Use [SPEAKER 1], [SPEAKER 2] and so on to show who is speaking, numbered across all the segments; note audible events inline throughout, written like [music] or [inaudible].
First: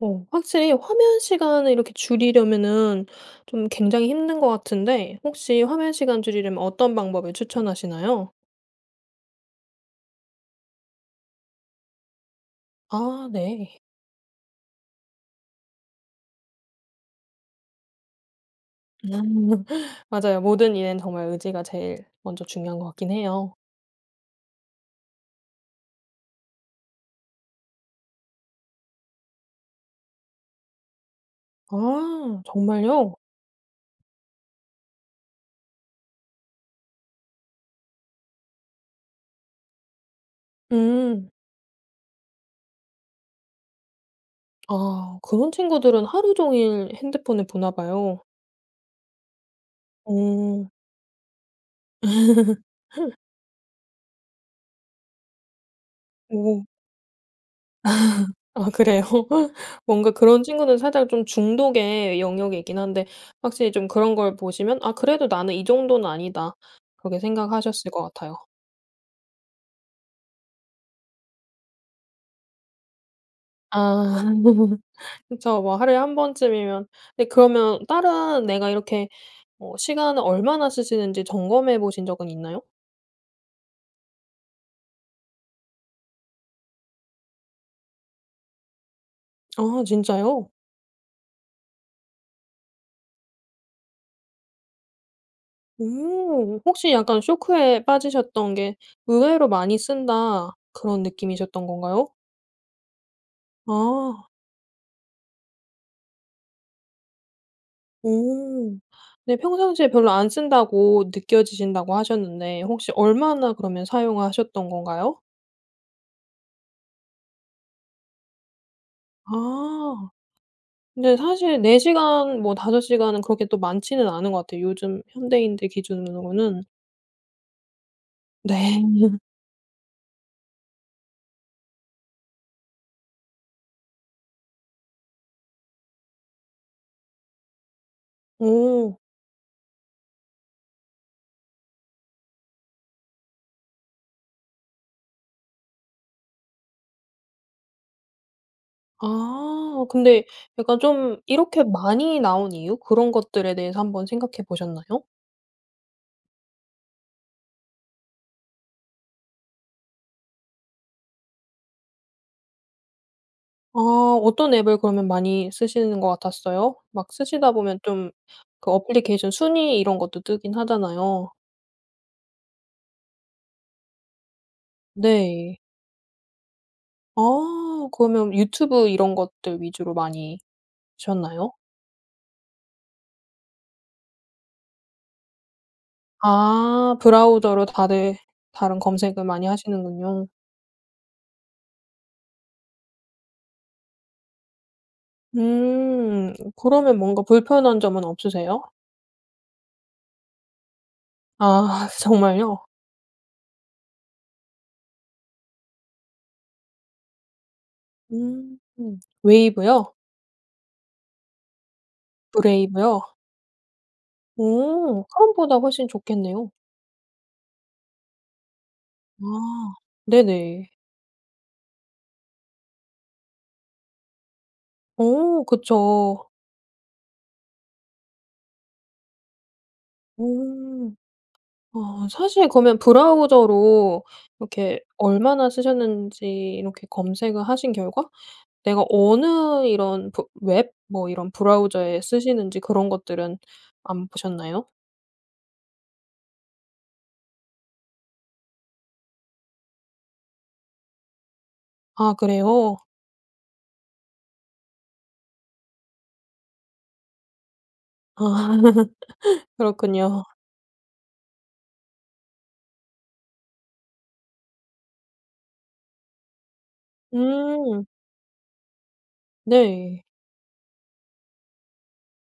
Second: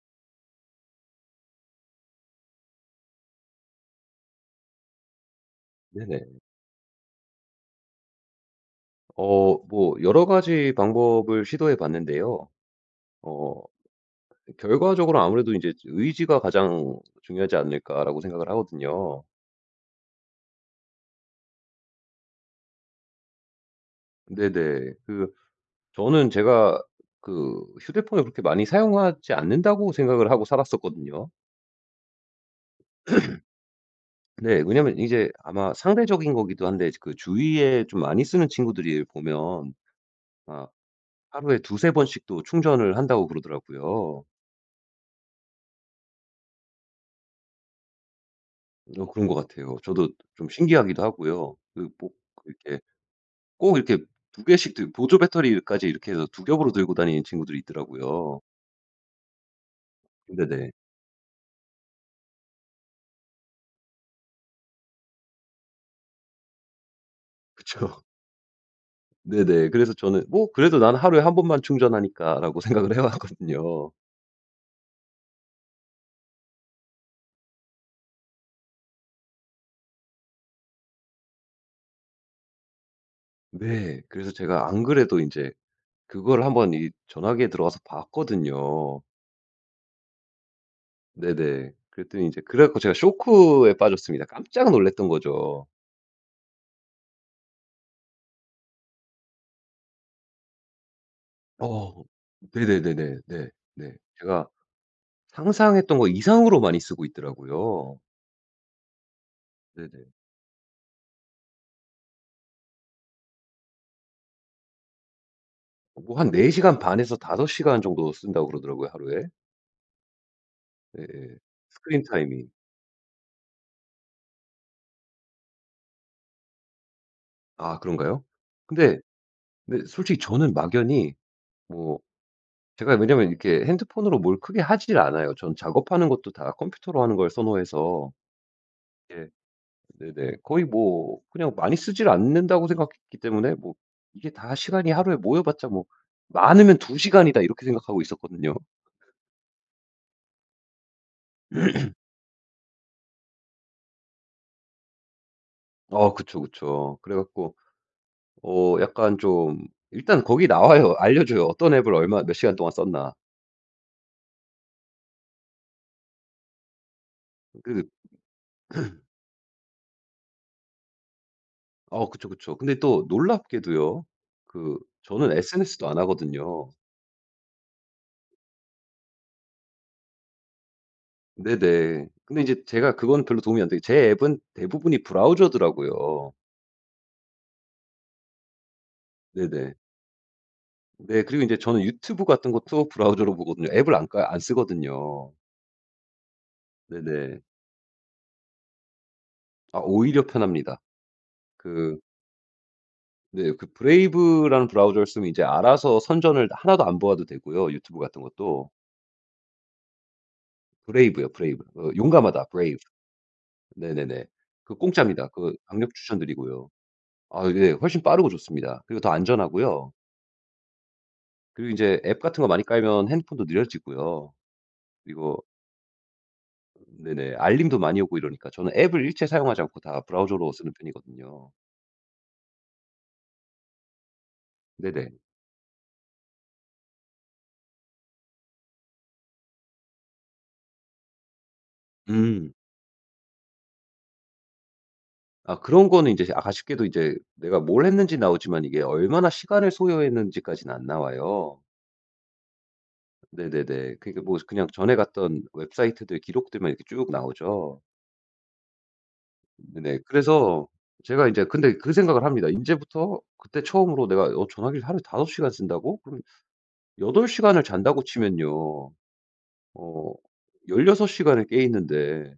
[SPEAKER 1] 어 확실히 화면 시간을 이렇게 줄이려면은 좀 굉장히 힘든 거 같은데 혹시 화면 시간
[SPEAKER 2] 네네.
[SPEAKER 1] 줄이려면 어떤 방법을 추천하시나요?
[SPEAKER 2] 어 뭐 여러 가지 방법을 시도해 봤는데요.
[SPEAKER 1] 아
[SPEAKER 2] 어
[SPEAKER 1] 네.
[SPEAKER 2] 결과적으로 아무래도 인제 '의지가 가장 중요하지 않을까?'라고 생각을 하거든요.
[SPEAKER 1] [laughs] 맞아요. 모든 일에는 정말 의지가 제일 먼저 중요한 것 같기는 해요.
[SPEAKER 2] 네네. 그 저는 제가 그 '휴대폰을 그렇게 많이 사용하지 않는다.'고 생각을 하고 살았었거든요.
[SPEAKER 1] 아 정말요?
[SPEAKER 2] [clears throat] 네. 왜냐하면 이제 아마 상대적인 거기도 한데 이제 그 주위에 좀 많이 쓰는 친구들 이래 보면 막
[SPEAKER 1] 음.
[SPEAKER 2] '하루에 2-3 번씩도 충전을 한다.'고 그러더라고요.
[SPEAKER 1] 아 그런 친구들은 하루 종일 핸드폰을 보나 봐요.
[SPEAKER 2] 어 그런 것 같아요. 저도 좀
[SPEAKER 1] 오.
[SPEAKER 2] 신기하기도 하고요. 그 뭐 그 이렇게
[SPEAKER 1] [laughs]
[SPEAKER 2] 꼭 이렇게 2 개씩 들 보조 배터리까지 이렇게 해서 2
[SPEAKER 1] 오.
[SPEAKER 2] 겹으로 들고 다니는 친구들이
[SPEAKER 1] [laughs]
[SPEAKER 2] 있더라고요.
[SPEAKER 1] 아 그래요? [laughs] 뭔가 그런
[SPEAKER 2] 네네.
[SPEAKER 1] 친구는 살짝 좀 중독의 영역에 있기는 한데 확실히 좀 그런 걸 보시면 '아 그래도 나는 이 정도는 아니다.' 그렇게 생각하셨을
[SPEAKER 2] 그쵸.
[SPEAKER 1] 것 같아요.
[SPEAKER 2] 네네. 그래서 저는 어 '그래도 나는 하루에 1 번만 충전하니까.'라고 생각을 해 왔거든요.
[SPEAKER 1] 아 [laughs] 그쵸. 뭐 하루에 1 번쯤이면. 네 그러면 다른 내가 이렇게 뭐 시간을 얼마나 쓰시는지 점검해 보신 적은 있나요?
[SPEAKER 2] 네. 그래서 제가 안 그래도 인제 그거를 한번 이 전화기에 들어가서 봤거든요.
[SPEAKER 1] 아 진짜요?
[SPEAKER 2] 네네. 그랬더니 이제 그래 갖고 제가 쇼크에 빠졌습니다. 깜짝 놀랐던 거죠.
[SPEAKER 1] 오 혹시 약간 쇼크에 빠지셨던 게 '의외로 많이 쓴다.' 그런 느낌이셨던
[SPEAKER 2] 어
[SPEAKER 1] 건가요?
[SPEAKER 2] 네네네네. 네. 네.
[SPEAKER 1] 아.
[SPEAKER 2] 제가 상상했던 거 이상으로 많이 쓰고 있더라고요.
[SPEAKER 1] 오 근데 평상시에
[SPEAKER 2] 네네.
[SPEAKER 1] 별로 안 쓴다고 느껴지신다고 하셨는데 혹시 얼마나 그러면 사용하셨던 건가요?
[SPEAKER 2] 뭐 한 4 시간 반에서 5 시간 정도 쓴다고 그러더라고요 하루에.
[SPEAKER 1] 아.
[SPEAKER 2] 네.
[SPEAKER 1] 근데 사실 4
[SPEAKER 2] 스크린
[SPEAKER 1] 시간
[SPEAKER 2] 타임이.
[SPEAKER 1] 뭐 5 시간은 그렇게 또 많지는 않은 거 같아요 요즘 현대인들 기준으로는.
[SPEAKER 2] 아 그런가요? 근데
[SPEAKER 1] 네.
[SPEAKER 2] 네. 솔직히 저는 막연히 뭐 제가 왜냐하면 이렇게 핸드폰으로 뭘 크게 하질 않아요. 저는 작업하는 것도 다 컴퓨터로 하는 걸 선호해서.
[SPEAKER 1] 오.
[SPEAKER 2] 예. 네네. 거의 뭐 그냥 많이 쓰질 않는다고 생각했기 때문에 뭐 이게 다 시간이 하루에 모여 봤자 뭐 '많으면 두 시간이다.' 이렇게 생각하고 있었거든요.
[SPEAKER 1] 아 근데 약간 좀 이렇게
[SPEAKER 2] [clears throat]
[SPEAKER 1] 많이 나온 이유? 그런 것들에 대해서 한번 생각해 보셨나요?
[SPEAKER 2] 어. 그쵸, 그쵸. 그래 갖고 어 약간 좀 일단 거기 나와요. 알려줘요. 어떤 앱을 얼마 몇 시간 동안 썼나.
[SPEAKER 1] 아. 어떤 앱을 그러면 많이 쓰시는 것 같았어요? 막 쓰시다 보면
[SPEAKER 2] 그
[SPEAKER 1] 좀 그
[SPEAKER 2] [clears throat]
[SPEAKER 1] 어플리케이션 순위 이런 것도 뜨긴 하잖아요.
[SPEAKER 2] 어. 그쵸, 그쵸. 근데 또 놀랍게도요. 그 저는
[SPEAKER 1] 네.
[SPEAKER 2] SNS도 안 하거든요.
[SPEAKER 1] 아. 그러면 유튜브 이런 것들 위주로 많이 보셨나요?
[SPEAKER 2] 네네. 근데 인제 제가 그건 별로 도움이 안 돼요. 제 앱은 대부분이 브라우저더라고요.
[SPEAKER 1] 아. 브라우저로 다들 다른 검색을 많이
[SPEAKER 2] 네네.
[SPEAKER 1] 하시는군요.
[SPEAKER 2] 네. 그리고 인제 저는 유튜브 같은 것도 브라우저로 보거든요. 앱을 안 까 안 쓰거든요.
[SPEAKER 1] 음. 그러면 뭔가
[SPEAKER 2] 네네.
[SPEAKER 1] 불편한 점은 없으세요?
[SPEAKER 2] 아. 오히려 편합니다.
[SPEAKER 1] 아.
[SPEAKER 2] 그
[SPEAKER 1] 정말요?
[SPEAKER 2] 네. 그 브레이브라는 브라우저를 쓰면 이제 알아서 선전을 하나도 안 보아도 되고요 유튜브 같은
[SPEAKER 1] 음.
[SPEAKER 2] 것도.
[SPEAKER 1] 웨이브요?
[SPEAKER 2] 브레이브요, 브레이브. 어 용감하다. Brave.
[SPEAKER 1] 브레이브요?
[SPEAKER 2] 네네네. 그
[SPEAKER 1] 오.
[SPEAKER 2] 공짭니다. 그거
[SPEAKER 1] 크롬보다 훨씬
[SPEAKER 2] 강력
[SPEAKER 1] 좋겠네요.
[SPEAKER 2] 추천드리고요. 아 이게 훨씬 빠르고 좋습니다. 그리고 더
[SPEAKER 1] 아.
[SPEAKER 2] 안전하고요.
[SPEAKER 1] 네네.
[SPEAKER 2] 그리고 인제 앱 같은 거 많이 깔면 핸드폰도 느려지고요. 그리고
[SPEAKER 1] 어. 그쵸.
[SPEAKER 2] 네네. 알림도 많이 오고 이러니까 저는 앱을 일체 사용하지 않고 다 브라우저로 쓰는
[SPEAKER 1] 오.
[SPEAKER 2] 편이거든요.
[SPEAKER 1] 아 사실 그러면 브라우저로 이렇게
[SPEAKER 2] 네네.
[SPEAKER 1] 얼마나 쓰셨는지 이렇게 검색을 하신 결과 내가 어느 이런 브 웹 뭐 이런 브라우저에
[SPEAKER 2] 음.
[SPEAKER 1] 쓰시는지 그런 것들은 안 보셨나요?
[SPEAKER 2] 아 그런 거는 인제 아 아쉽게도 이제 내가 뭘 했는지 나오지만 이게 얼마나 시간을 소요했는지까지는 안 나와요.
[SPEAKER 1] 아 그래요?
[SPEAKER 2] 네네네. 그러니까 뭐 스 그냥 전에 갔던 웹사이트들 기록들만 이렇게 쭉 나오죠.
[SPEAKER 1] 아.
[SPEAKER 2] 네네.
[SPEAKER 1] 그렇군요.
[SPEAKER 2] 그래서 제가 인제 근데 그 생각을 합니다. 인제부터 그때 처음으로 내가 어 전화기를 하루에 5 시간 쓴다고? 그럼 8 시간을
[SPEAKER 1] 음.
[SPEAKER 2] 잔다고 치면요,
[SPEAKER 1] 네.
[SPEAKER 2] 어 16 시간을 깨 있는데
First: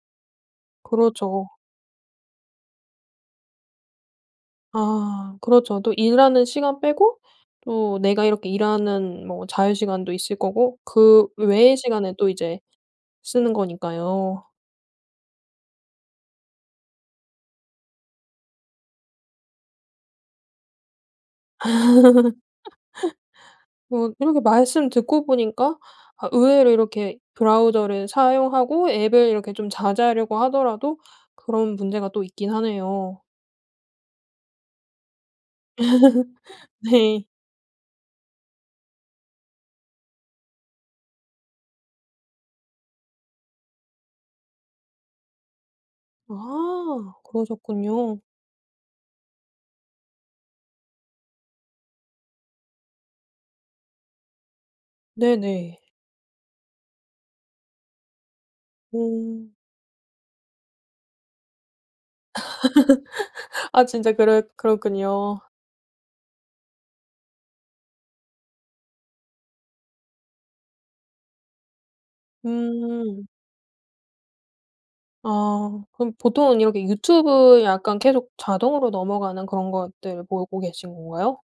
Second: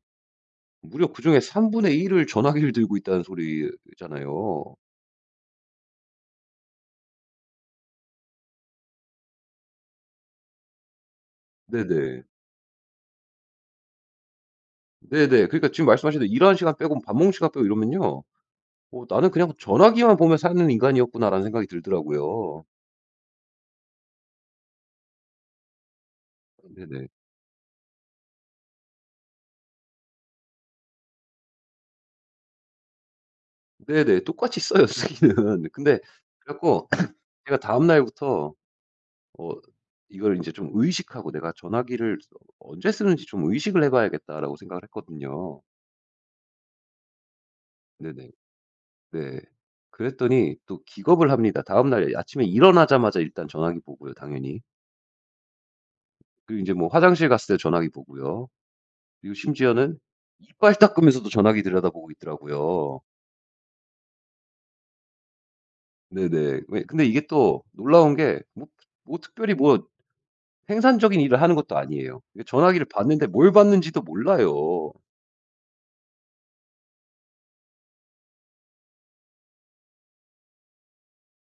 [SPEAKER 2] 무려 그중에
[SPEAKER 1] 그렇죠.
[SPEAKER 2] 3 분의 1 을 전화기를 들고 있다는 소리잖아요.
[SPEAKER 1] 아, 그렇죠. 또 일하는 시간 빼고 또 내가 이렇게 일하는 뭐 자유 시간도 있을 거고 그 외의 시간에
[SPEAKER 2] 네네.
[SPEAKER 1] 또 이제 쓰는 거니까요.
[SPEAKER 2] 네네. 그러니까 지금 말씀하신 대로 일하는 시간 빼고 밥 먹는 시간 빼고 이러면은요 어 '나는 그냥 전화기만 보며 사는 인간이었구나.'라는 생각이 들더라고요.
[SPEAKER 1] [laughs] 뭐 이렇게 말씀 듣고 보니까 아
[SPEAKER 2] 아
[SPEAKER 1] 의외로
[SPEAKER 2] 네네.
[SPEAKER 1] 이렇게 브라우저를 사용하고 앱을 이렇게 좀 자제하려고 하더라도 그런 문제가 또 있긴 하네요.
[SPEAKER 2] 네네. 똑같이 써요 쓰기는. 근데
[SPEAKER 1] [laughs]
[SPEAKER 2] 그래가지고
[SPEAKER 1] 네.
[SPEAKER 2] [clears throat] 제가 다음 날부터 어 이걸 인제 좀 의식하고 '내가 전화기를 어 언제 쓰는지 좀 의식을 해 봐야겠다.'라고 생각을 했거든요.
[SPEAKER 1] 아. 그러셨군요.
[SPEAKER 2] 네네. 네. 그랬더니 또 기겁을 합니다. 다음 날 아침에 일어나자마자 일단 전화기 보고요 당연히.
[SPEAKER 1] 네네.
[SPEAKER 2] 그 인제 뭐 화장실 갔을 때 전화기 보고요. 그리고
[SPEAKER 1] 어.
[SPEAKER 2] 심지어는 이빨 닦으면서도 전화기 들여다보고 있더라고요.
[SPEAKER 1] [laughs] 아 진짜 그렇 그렇군요.
[SPEAKER 2] 네네. 왜 근데 이게 또 놀라운 게 뭐 뭐 특별히 뭐 생산적인 일을 하는 것도 아니에요. 그 전화기를
[SPEAKER 1] 음.
[SPEAKER 2] 봤는데 뭘 봤는지도 몰라요.
[SPEAKER 1] 아. 그럼 보통은 이렇게 유튜브 약간 계속 자동으로 넘어가는 그런 것들 보고 계신 건가요?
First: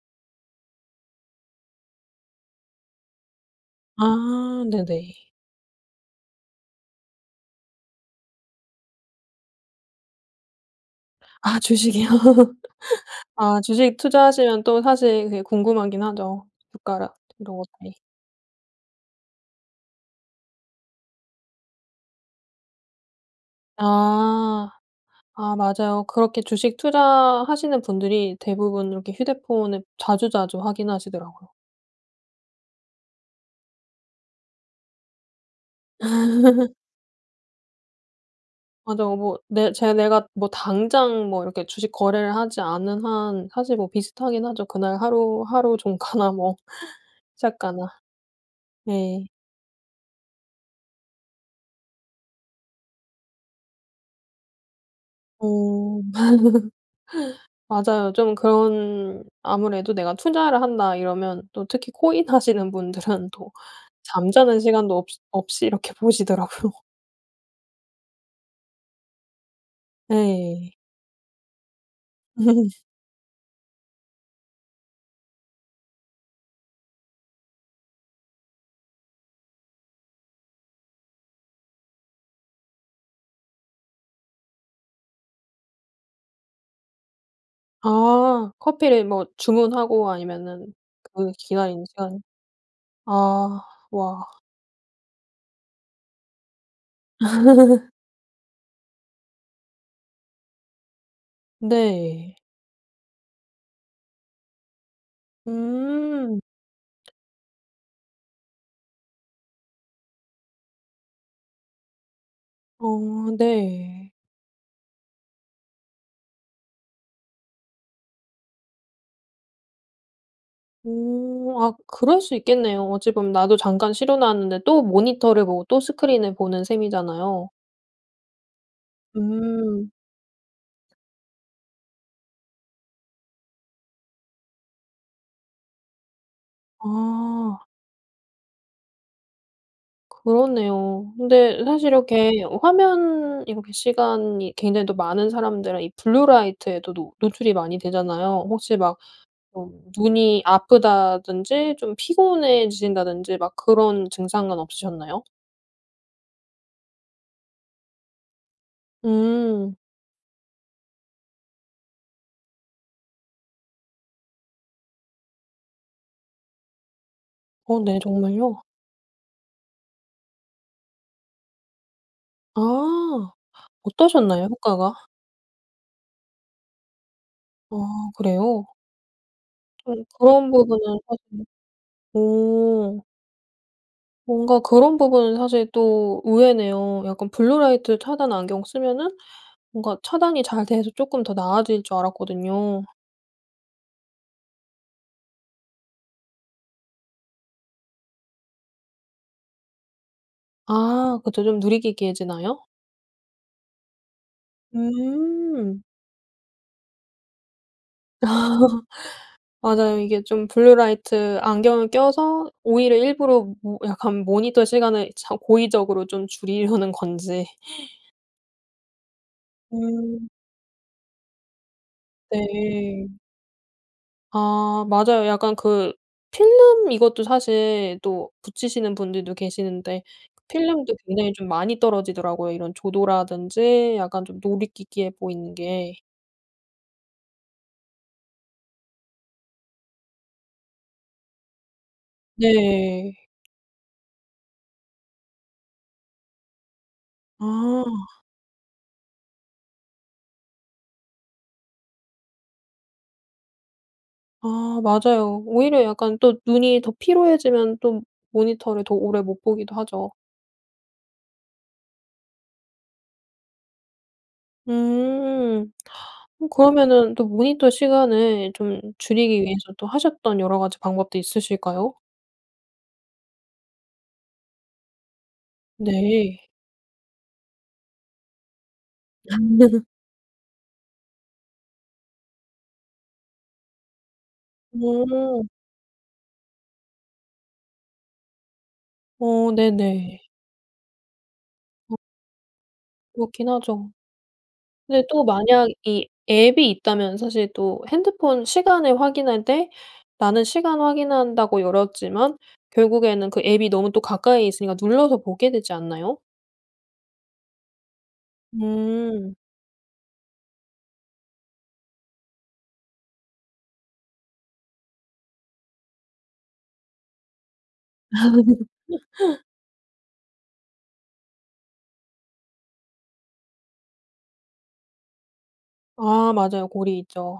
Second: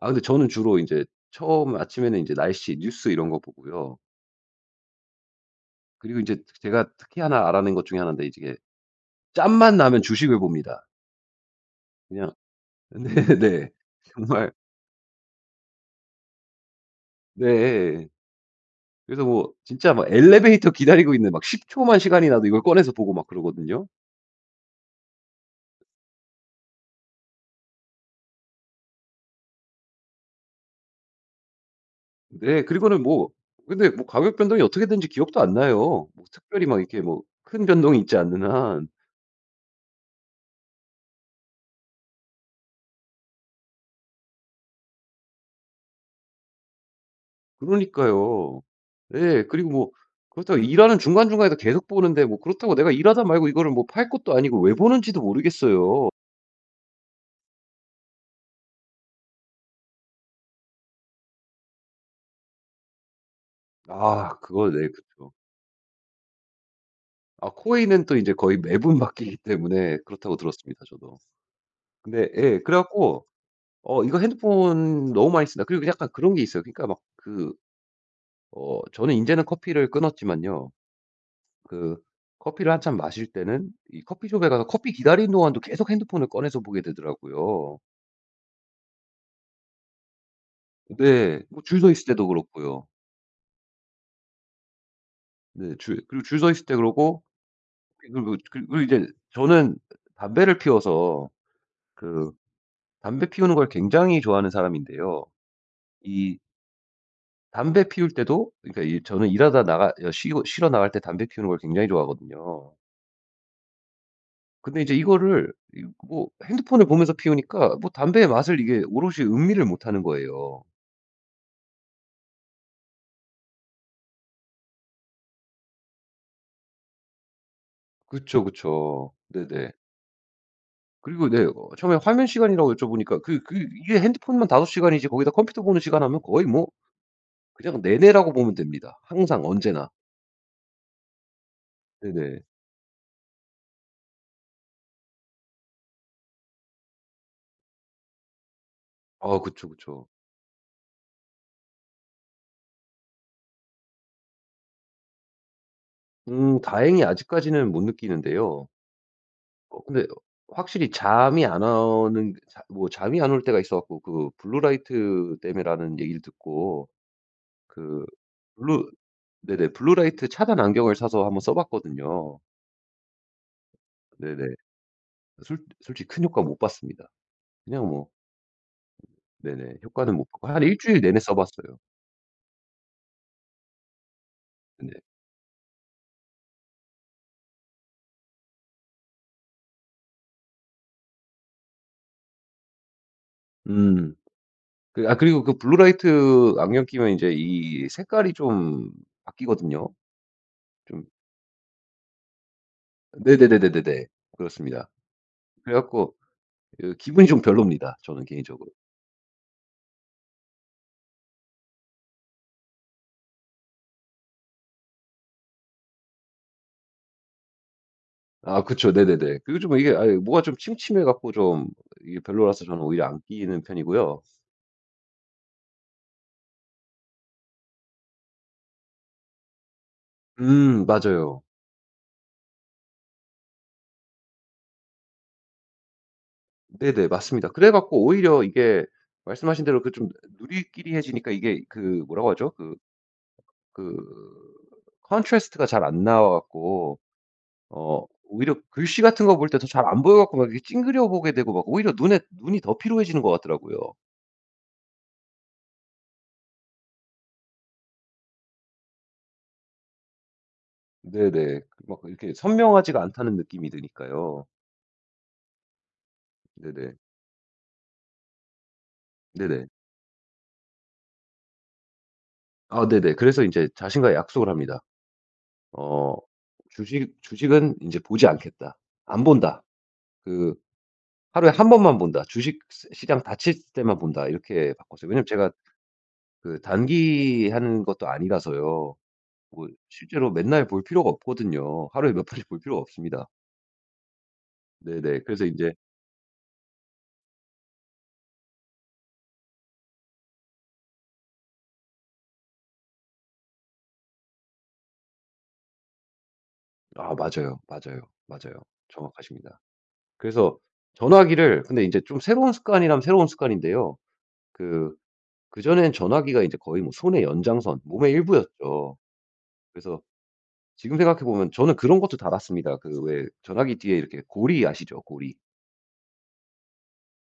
[SPEAKER 2] 아 근데 저는 주로 인제 처음 아침에는 인제 날씨, 뉴스 이런 거 보고요.
[SPEAKER 1] 아 네네.
[SPEAKER 2] 그리고 인제 제가 특히 1 알아낸 것 중에 1 인데 이제 이게 짬만 나면 주식을 봅니다.
[SPEAKER 1] 아 주식이요?
[SPEAKER 2] 그냥
[SPEAKER 1] 아
[SPEAKER 2] 네네.
[SPEAKER 1] 주식
[SPEAKER 2] 정말
[SPEAKER 1] 투자하시면 또 사실 그게 궁금하긴 하죠 주가랑 이런 것들이.
[SPEAKER 2] 네. 그래서 뭐 진짜 막 엘리베이터 기다리고 있는데 막 10 초만 시간이 나도 이걸 꺼내서 보고 막 그러거든요.
[SPEAKER 1] 아 아 맞아요. 그렇게 주식 투자하시는 분들이 대부분 이렇게 휴대폰을 자주자주 확인하시더라고요.
[SPEAKER 2] 네. 그리고는 뭐 근데 뭐 가격 변동이 어떻게 됐는지 기억도 안 나요. 뭐 특별히
[SPEAKER 1] [laughs]
[SPEAKER 2] 막 이렇게 뭐 큰 변동이 있지 않는 한.
[SPEAKER 1] 맞아요. 뭐 내 제 내가 뭐 당장 뭐 이렇게 주식 거래를 하지 않은 한 사실 뭐 비슷하긴 하죠 그날 하루 하루 종가나 뭐 [laughs] 시작가나.
[SPEAKER 2] 그러니까요.
[SPEAKER 1] 네.
[SPEAKER 2] 예 그리고 뭐 그렇다고 일하는 중간중간에도 계속 보는데 뭐 그렇다고 내가 일하다 말고 이거를 뭐 팔 것도 아니고 왜 보는지도
[SPEAKER 1] 오.
[SPEAKER 2] 모르겠어요.
[SPEAKER 1] [laughs] 맞아요. 좀 그런 아무래도 '내가 투자를 한다.' 이러면 또 특히 코인 하시는 분들은 또
[SPEAKER 2] 아
[SPEAKER 1] 잠자는
[SPEAKER 2] 그거 네
[SPEAKER 1] 시간도 없
[SPEAKER 2] 그쵸.
[SPEAKER 1] 없이 이렇게 보시더라고요.
[SPEAKER 2] 아 코인은 또 이제 "거의 매번 바뀌기 때문에 그렇다."고
[SPEAKER 1] 네.
[SPEAKER 2] 들었습니다 저도. 근데 예. 그래
[SPEAKER 1] [laughs]
[SPEAKER 2] 가지고 '어 이거 핸드폰 너무 많이 쓴다.' 그리고 약간 그런 게 있어요. 그러니까 막 그 어 저는 인제는 커피를 끊었지만요. 그 커피를 한참 마실 때는 이 커피숍에 가서 커피 기다리는 동안도 계속 핸드폰을 꺼내서 보게 되더라고요.
[SPEAKER 1] 아. 커피를 뭐 주문하고 아니면은 그
[SPEAKER 2] 네. 뭐 줄
[SPEAKER 1] 기다리는
[SPEAKER 2] 서 있을
[SPEAKER 1] 시간.
[SPEAKER 2] 때도 그렇고요.
[SPEAKER 1] 아 와.
[SPEAKER 2] 네. 줄 그리고 줄 서 있을 때 그러고
[SPEAKER 1] [laughs]
[SPEAKER 2] 그리고 그 그리고 이제 저는 담배를 피워서 그
[SPEAKER 1] 네.
[SPEAKER 2] 담배 피우는 걸 굉장히 좋아하는 사람인데요. 이
[SPEAKER 1] 음.
[SPEAKER 2] 담배 피울 때도 그러니까 이 저는 일하다 나가 가 쉬 쉬러 나갈 때 담배 피우는 걸 굉장히 좋아하거든요.
[SPEAKER 1] 어 네.
[SPEAKER 2] 근데 이제 이거를 이 뭐 핸드폰을 보면서 피우니까 뭐 담배의 맛을 이게 오롯이 음미를 못하는 거예요.
[SPEAKER 1] 오. 아 그럴 수 있겠네요. 어찌 보면 나도 잠깐 쉬러 나왔는데 또 모니터를 보고 또 스크린을 보는 셈이잖아요.
[SPEAKER 2] 그쵸, 그쵸. 네네.
[SPEAKER 1] 음.
[SPEAKER 2] 그리고 네 어 처음에 화면 시간이라고 여쭤보니까 그 그 이게 핸드폰만 5 시간이지 거기다 컴퓨터 보는 시간 하면 거의 뭐
[SPEAKER 1] 아.
[SPEAKER 2] 그냥 내내라고 보면 됩니다. 항상. 언제나.
[SPEAKER 1] 그렇네요. 근데 사실 이렇게
[SPEAKER 2] 네네.
[SPEAKER 1] 어 화면 이렇게 시간이 굉장히 또 많은 사람들은 이 블루라이트에도 노 노출이 많이 되잖아요. 혹시 막
[SPEAKER 2] 아. 그쵸,
[SPEAKER 1] 막
[SPEAKER 2] 그쵸.
[SPEAKER 1] 눈이 아프다든지 좀 피곤해지신다든지 막 그런 증상은 없으셨나요?
[SPEAKER 2] 음. 다행히 아직까지는 못 느끼는데요.
[SPEAKER 1] 음.
[SPEAKER 2] 어 근데 어 확실히 잠이 안 오는 자 뭐 잠이 안 올 때가 있어 갖고 그 블루라이트 때문이라는 얘기를 듣고
[SPEAKER 1] 어. 네.
[SPEAKER 2] 그
[SPEAKER 1] 정말요?
[SPEAKER 2] 블루 네네 블루라이트 차단 안경을 사서 한번 써 봤거든요.
[SPEAKER 1] 아. 어떠셨나요?
[SPEAKER 2] 네네.
[SPEAKER 1] 효과가?
[SPEAKER 2] 솔 솔직히 큰 효과 못 봤습니다. 그냥 뭐.
[SPEAKER 1] 아. 그래요?
[SPEAKER 2] 네네.
[SPEAKER 1] 그럼
[SPEAKER 2] 효과는 못 보고
[SPEAKER 1] 그런
[SPEAKER 2] 한
[SPEAKER 1] 부분은
[SPEAKER 2] 일주일 내내 써
[SPEAKER 1] 사실
[SPEAKER 2] 봤어요.
[SPEAKER 1] 오. 뭔가
[SPEAKER 2] 네.
[SPEAKER 1] 그런 부분은 사실 또 의외네요. 약간 블루라이트 차단 안경 쓰면은 뭔가 차단이 잘 돼서 쪼끔 더 나아질 줄 알았거든요.
[SPEAKER 2] 음. 그 아 그리고 그 블루라이트 안경 끼면 인제 이 색깔이 좀 바뀌거든요. 좀
[SPEAKER 1] 아 그것도 좀 누리끼리해지나요?
[SPEAKER 2] 네네네네네네. 그렇습니다. 그래
[SPEAKER 1] 음.
[SPEAKER 2] 갖고 이 기분이 좀 별로입니다 저는 개인적으로.
[SPEAKER 1] [laughs] 맞아요. 이게 좀 블루라이트 안경을 껴서 오히려 일부러 뭐 약간 모니터 시간을 참 고의적으로 좀 줄이려는 건지. [laughs]
[SPEAKER 2] 아 그쵸. 네네네. 그리고 좀 이게 아이
[SPEAKER 1] 음.
[SPEAKER 2] 뭐가 좀 침침해 갖고 좀 이게 별로라서 저는
[SPEAKER 1] 네.
[SPEAKER 2] 오히려 안 끼는 편이고요.
[SPEAKER 1] 아 맞아요. 약간 그 필름 이것도 사실 또 붙이시는 분들도 계시는데
[SPEAKER 2] 음
[SPEAKER 1] 필름도 굉장히
[SPEAKER 2] 맞아요.
[SPEAKER 1] 좀 많이 떨어지더라고요. 이런 조도라든지 약간 좀 누리끼리해 보이는 게.
[SPEAKER 2] 네네. 맞습니다. 그래 갖고 오히려 이게 말씀하신 대로 그 좀 누리끼리해지니까 이게 그 뭐라고 하죠? 그
[SPEAKER 1] 네.
[SPEAKER 2] 그 contrast가 잘 안 나와 갖고
[SPEAKER 1] 아.
[SPEAKER 2] 어 오히려 글씨 같은 거 볼 때 더 잘 안 보여 갖고 막 이렇게 찡그려 보게 되고 막 오히려 눈에 눈이 더 피로해지는 것 같더라고요.
[SPEAKER 1] 아 맞아요. 오히려 약간 또 눈이 더 피로해지면 또 모니터를 더 오래 못 보기도 하죠.
[SPEAKER 2] 네네. 그렇게 막 이렇게 선명하지가 않다는 느낌이 드니까요.
[SPEAKER 1] 음.
[SPEAKER 2] 네네.
[SPEAKER 1] 그러면은 또 모니터 시간을 좀 줄이기
[SPEAKER 2] 네네.
[SPEAKER 1] 위해서 또 하셨던 여러 가지 방법도 있으실까요?
[SPEAKER 2] 아 네네. 그래서 인제 자신과의 약속을 합니다. 어
[SPEAKER 1] 네.
[SPEAKER 2] '주식 주식은 인제 보지 않겠다. 안 본다.
[SPEAKER 1] [laughs]
[SPEAKER 2] 그 하루에 1 번만 본다. 주식 시 시장 닫힐 때만 본다.' 이렇게 바꿨어요. 왜냐하면
[SPEAKER 1] 어.
[SPEAKER 2] 제가 그 단기 하는 것도 아니라서요.
[SPEAKER 1] 어.
[SPEAKER 2] 뭐
[SPEAKER 1] 네네.
[SPEAKER 2] 실제로 맨날 볼 필요가 없거든요.
[SPEAKER 1] 아.
[SPEAKER 2] 하루에 몇 번씩 볼 필요가 없습니다.
[SPEAKER 1] 그렇긴 하죠. 근데
[SPEAKER 2] 네네.
[SPEAKER 1] 또
[SPEAKER 2] 그래서
[SPEAKER 1] 만약
[SPEAKER 2] 인제
[SPEAKER 1] 이 앱이 있다면 사실 또 핸드폰 시간을 확인할 때 나는 시간 확인한다고 열었지만 결국에는 그 앱이 너무 또 가까이 있으니까 눌러서 보게 되지 않나요?
[SPEAKER 2] 아 맞아요. 맞아요. 맞아요.
[SPEAKER 1] 음.
[SPEAKER 2] 정확하십니다. 그래서 전화기를 근데 인제 좀 새로운 습관이라면 새로운 습관인데요. 그 그전엔 전화기가 이제 거의 뭐 손의 연장선 몸의 일부였죠.
[SPEAKER 1] [laughs]
[SPEAKER 2] 그래서 지금 생각해 보면 저는 그런 것도 달았습니다. 그 왜 전화기 뒤에 이렇게 고리 아시죠 고리?
[SPEAKER 1] 아 맞아요. 고리 있죠.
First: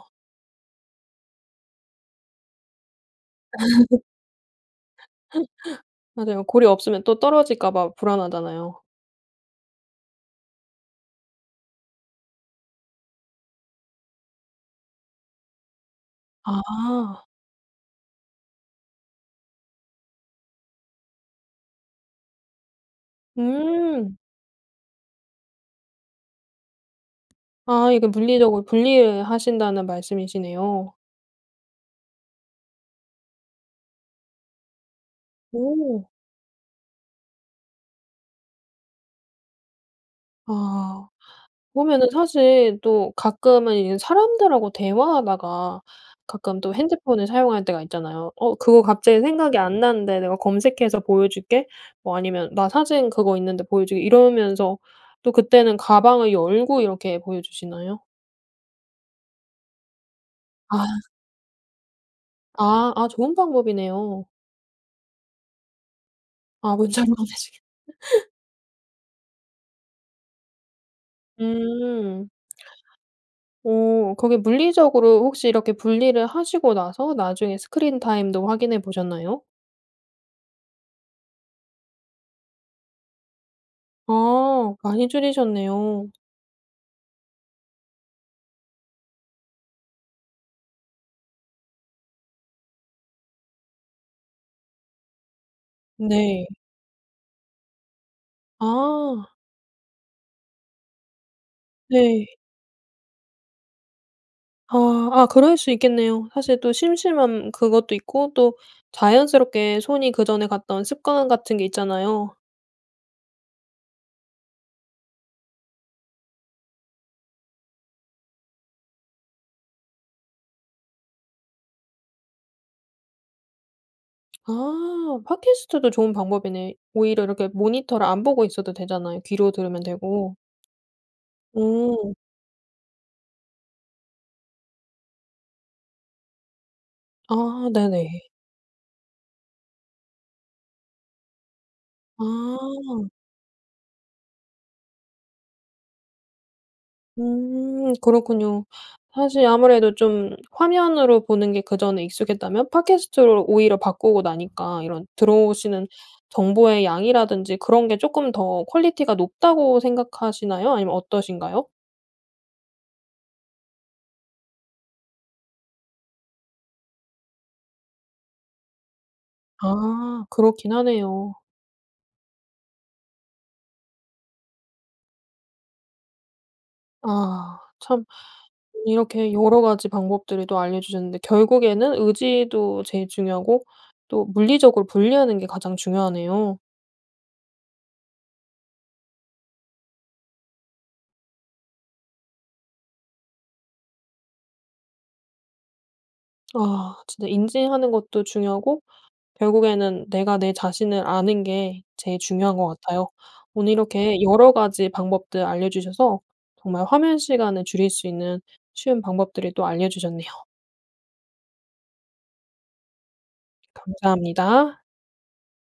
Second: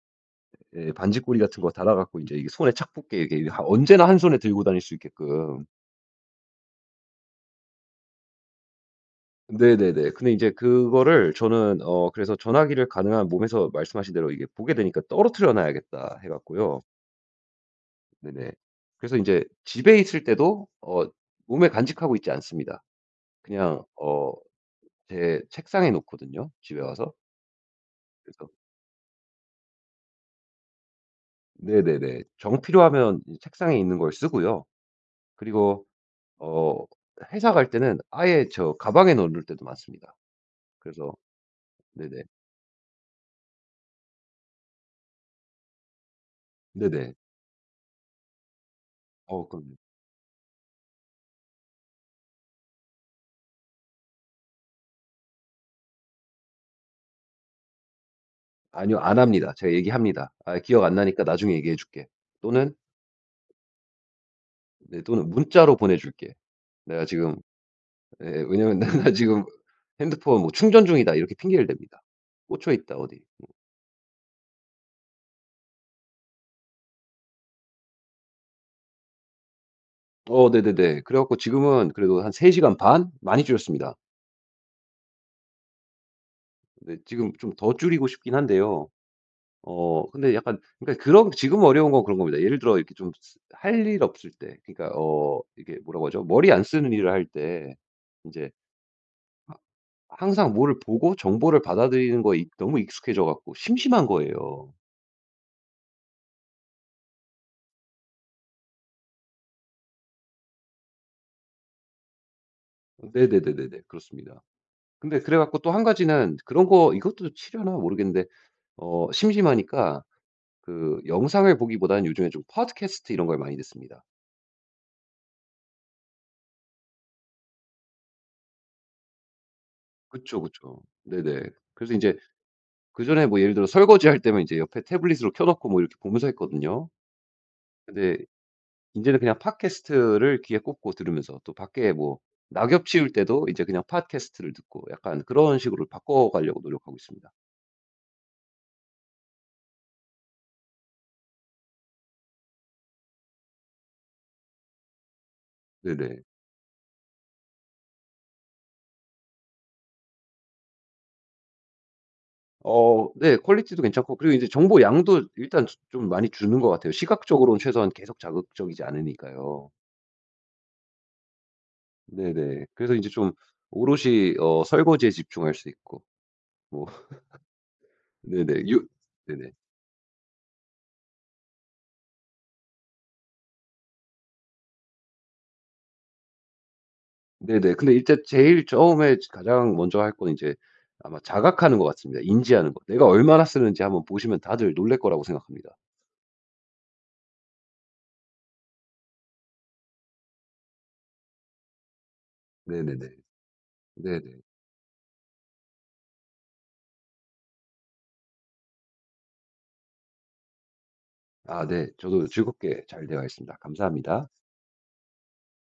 [SPEAKER 2] 예 반짇고리 같은 거 달아 갖고 인제 이 손에 착 붙게, 이게 언제나 1 손에 들고 다닐 수 있게끔.
[SPEAKER 1] [laughs] 맞아요. 고리 없으면 또 떨어질까 봐 불안하잖아요.
[SPEAKER 2] 네네네. 근데 이제 그거를 저는 어 그래서 전화기를 가능한 몸에서 말씀하신 대로 '이게 보게 되니까 떨어뜨려 놔야겠다.' 해 갖고요
[SPEAKER 1] 아.
[SPEAKER 2] 네네. 그래서 인제 집에 있을 때도 어 몸에 간직하고 있지 않습니다. 그냥
[SPEAKER 1] 음.
[SPEAKER 2] 어 제 책상에 놓거든요 집에 와서.
[SPEAKER 1] 아 이게
[SPEAKER 2] 그래서
[SPEAKER 1] 물리적으로 분리하신다는 말씀이시네요.
[SPEAKER 2] 네네네. 정 필요하면 이 책상에 있는 걸 쓰고요. 그리고
[SPEAKER 1] 오.
[SPEAKER 2] 어 회사 갈 때는 아예 저 가방에 넣어 놓을 때도 많습니다.
[SPEAKER 1] 아.
[SPEAKER 2] 그래서
[SPEAKER 1] 보면은
[SPEAKER 2] 네네.
[SPEAKER 1] 사실 또 가끔은 이제 사람들하고 대화하다가 가끔 또
[SPEAKER 2] 네네.
[SPEAKER 1] 핸드폰을 사용할 때가 있잖아요. "어, 그거 갑자기
[SPEAKER 2] 어,
[SPEAKER 1] 생각이
[SPEAKER 2] 그럼요.
[SPEAKER 1] 안 나는데 내가 검색해서 보여줄게." 뭐 아니면 "나 사진 그거 있는데 보여줄게." 이러면서 또 그때는 가방을 열고 이렇게 보여주시나요?
[SPEAKER 2] 아니요, 안 합니다. 제가 얘기합니다. "아 기억
[SPEAKER 1] 아.
[SPEAKER 2] 안 나니까 나중에 얘기해줄게." 또는
[SPEAKER 1] 아, 아. 좋은 방법이네요.
[SPEAKER 2] 네. 또는 "문자로 보내줄게.
[SPEAKER 1] 아.
[SPEAKER 2] 내가
[SPEAKER 1] 문자로
[SPEAKER 2] 지금"
[SPEAKER 1] 보내주겠 [laughs]
[SPEAKER 2] 예예. "왜냐하면 내가 지금 핸드폰 뭐 충전 중이다." 이렇게 핑계를 댑니다.
[SPEAKER 1] 음.
[SPEAKER 2] 꽂혀있다 어디 뭐.
[SPEAKER 1] 어. 거기 물리적으로 혹시 이렇게 분리를 하시고 나서 나중에 스크린 타임도 확인해 보셨나요?
[SPEAKER 2] 어. 네네네. 그래 갖고 지금은 그래도 한 3 시간 반? 많이 줄였습니다.
[SPEAKER 1] 아. 많이 줄이셨네요.
[SPEAKER 2] 네. 지금 좀 더 줄이고 싶기는 한데요. 어 근데 약간 그니까 그런 지금 어려운 건 그런겁니다. 예를 들어 이렇게 좀 ㅅ 할 일 없을 때 그러니까 어 이게 뭐라고 하죠?
[SPEAKER 1] 네.
[SPEAKER 2] 머리 안 쓰는 일을 할 때 인제
[SPEAKER 1] 아.
[SPEAKER 2] 하 항상 뭐를 보고 정보를 받아들이는
[SPEAKER 1] 네.
[SPEAKER 2] 거에 익 너무 익숙해져 갖고 심심한 거예요.
[SPEAKER 1] 아. 아 그럴 수 있겠네요. 사실 또 심심함 그것도 있고 또 자연스럽게 손이 그전에 갔던 습관 같은 게 있잖아요.
[SPEAKER 2] 네네네네네. 그렇습니다. 근데 그래 갖고 또 1 가지는 그런 거 이것도 치려나 모르겠는데 어 심심하니까 그 영상을 보기보다는 요즘에 좀 팟캐스트 이런 걸 많이 듣습니다.
[SPEAKER 1] 아 팟캐스트도 좋은 방법이네. 오히려 이렇게 모니터를 안 보고 있어도 되잖아요. 귀로 들으면 되고.
[SPEAKER 2] 그쵸, 그쵸. 네네. 그래서
[SPEAKER 1] 오.
[SPEAKER 2] 인제 그 전에 뭐 예를 들어 설거지할 때면 이제 옆에 태블릿으로 켜 놓고 이렇게 보면서 했거든요.
[SPEAKER 1] 아
[SPEAKER 2] 근데
[SPEAKER 1] 네네.
[SPEAKER 2] 인제는 그냥 팟캐스트를 귀에 꽂고 들으면서 또 밖에 뭐 낙엽
[SPEAKER 1] 아.
[SPEAKER 2] 치울 때도 이제 그냥 팟캐스트를 듣고 약간 그런 식으로 바꿔 가려고 노력하고 있습니다.
[SPEAKER 1] 음 그렇군요. 사실 아무래도 좀 화면으로 보는 게 그전에 익숙했다면 팟캐스트로 오히려 바꾸고 나니까 이런 들어오시는
[SPEAKER 2] 네네.
[SPEAKER 1] 정보의 양이라든지 그런 게 쪼끔 더 퀄리티가 높다고 생각하시나요, 아니면 어떠신가요?
[SPEAKER 2] 어 네. 퀄리티도 괜찮고 그리고 이제 정보량도 일단 조 좀 많이 주는 것 같아요. 시각적으로는 최소한 계속 자극적이지 않으니까요.
[SPEAKER 1] 아. 그렇긴 하네요.
[SPEAKER 2] 네네. 그래서 인제 좀 오롯이 어 설거지에 집중할 수 있고. 뭐.
[SPEAKER 1] 아 참
[SPEAKER 2] [laughs] 네네. 유
[SPEAKER 1] 이렇게
[SPEAKER 2] 네네.
[SPEAKER 1] 여러 가지 방법들이 또 알려주셨는데 결국에는 의지도 제일 중요하고 또 물리적으로 분리하는 게 가장 중요하네요.
[SPEAKER 2] 네네. 근데 일단 제일 처음에 저 가장 먼저 할 건 이제 아마 자각하는 것 같습니다, 인지하는 거. 내가 얼마나 쓰는지 한번 보시면 다들 놀랄 거라고 생각합니다.
[SPEAKER 1] 아 진짜 인지하는 것도 중요하고 결국에는 내가 내 자신을 아는 게 제일 중요한 것
[SPEAKER 2] 네네네.
[SPEAKER 1] 같아요. 오늘 이렇게
[SPEAKER 2] 네네.
[SPEAKER 1] 여러 가지 방법들 알려주셔서 정말 화면 시간을 줄일 수 있는 쉬운 방법들을 또 알려주셨네요.
[SPEAKER 2] 아 네 저도 즐겁게 잘 대화했습니다. 감사합니다.
[SPEAKER 1] 감사합니다.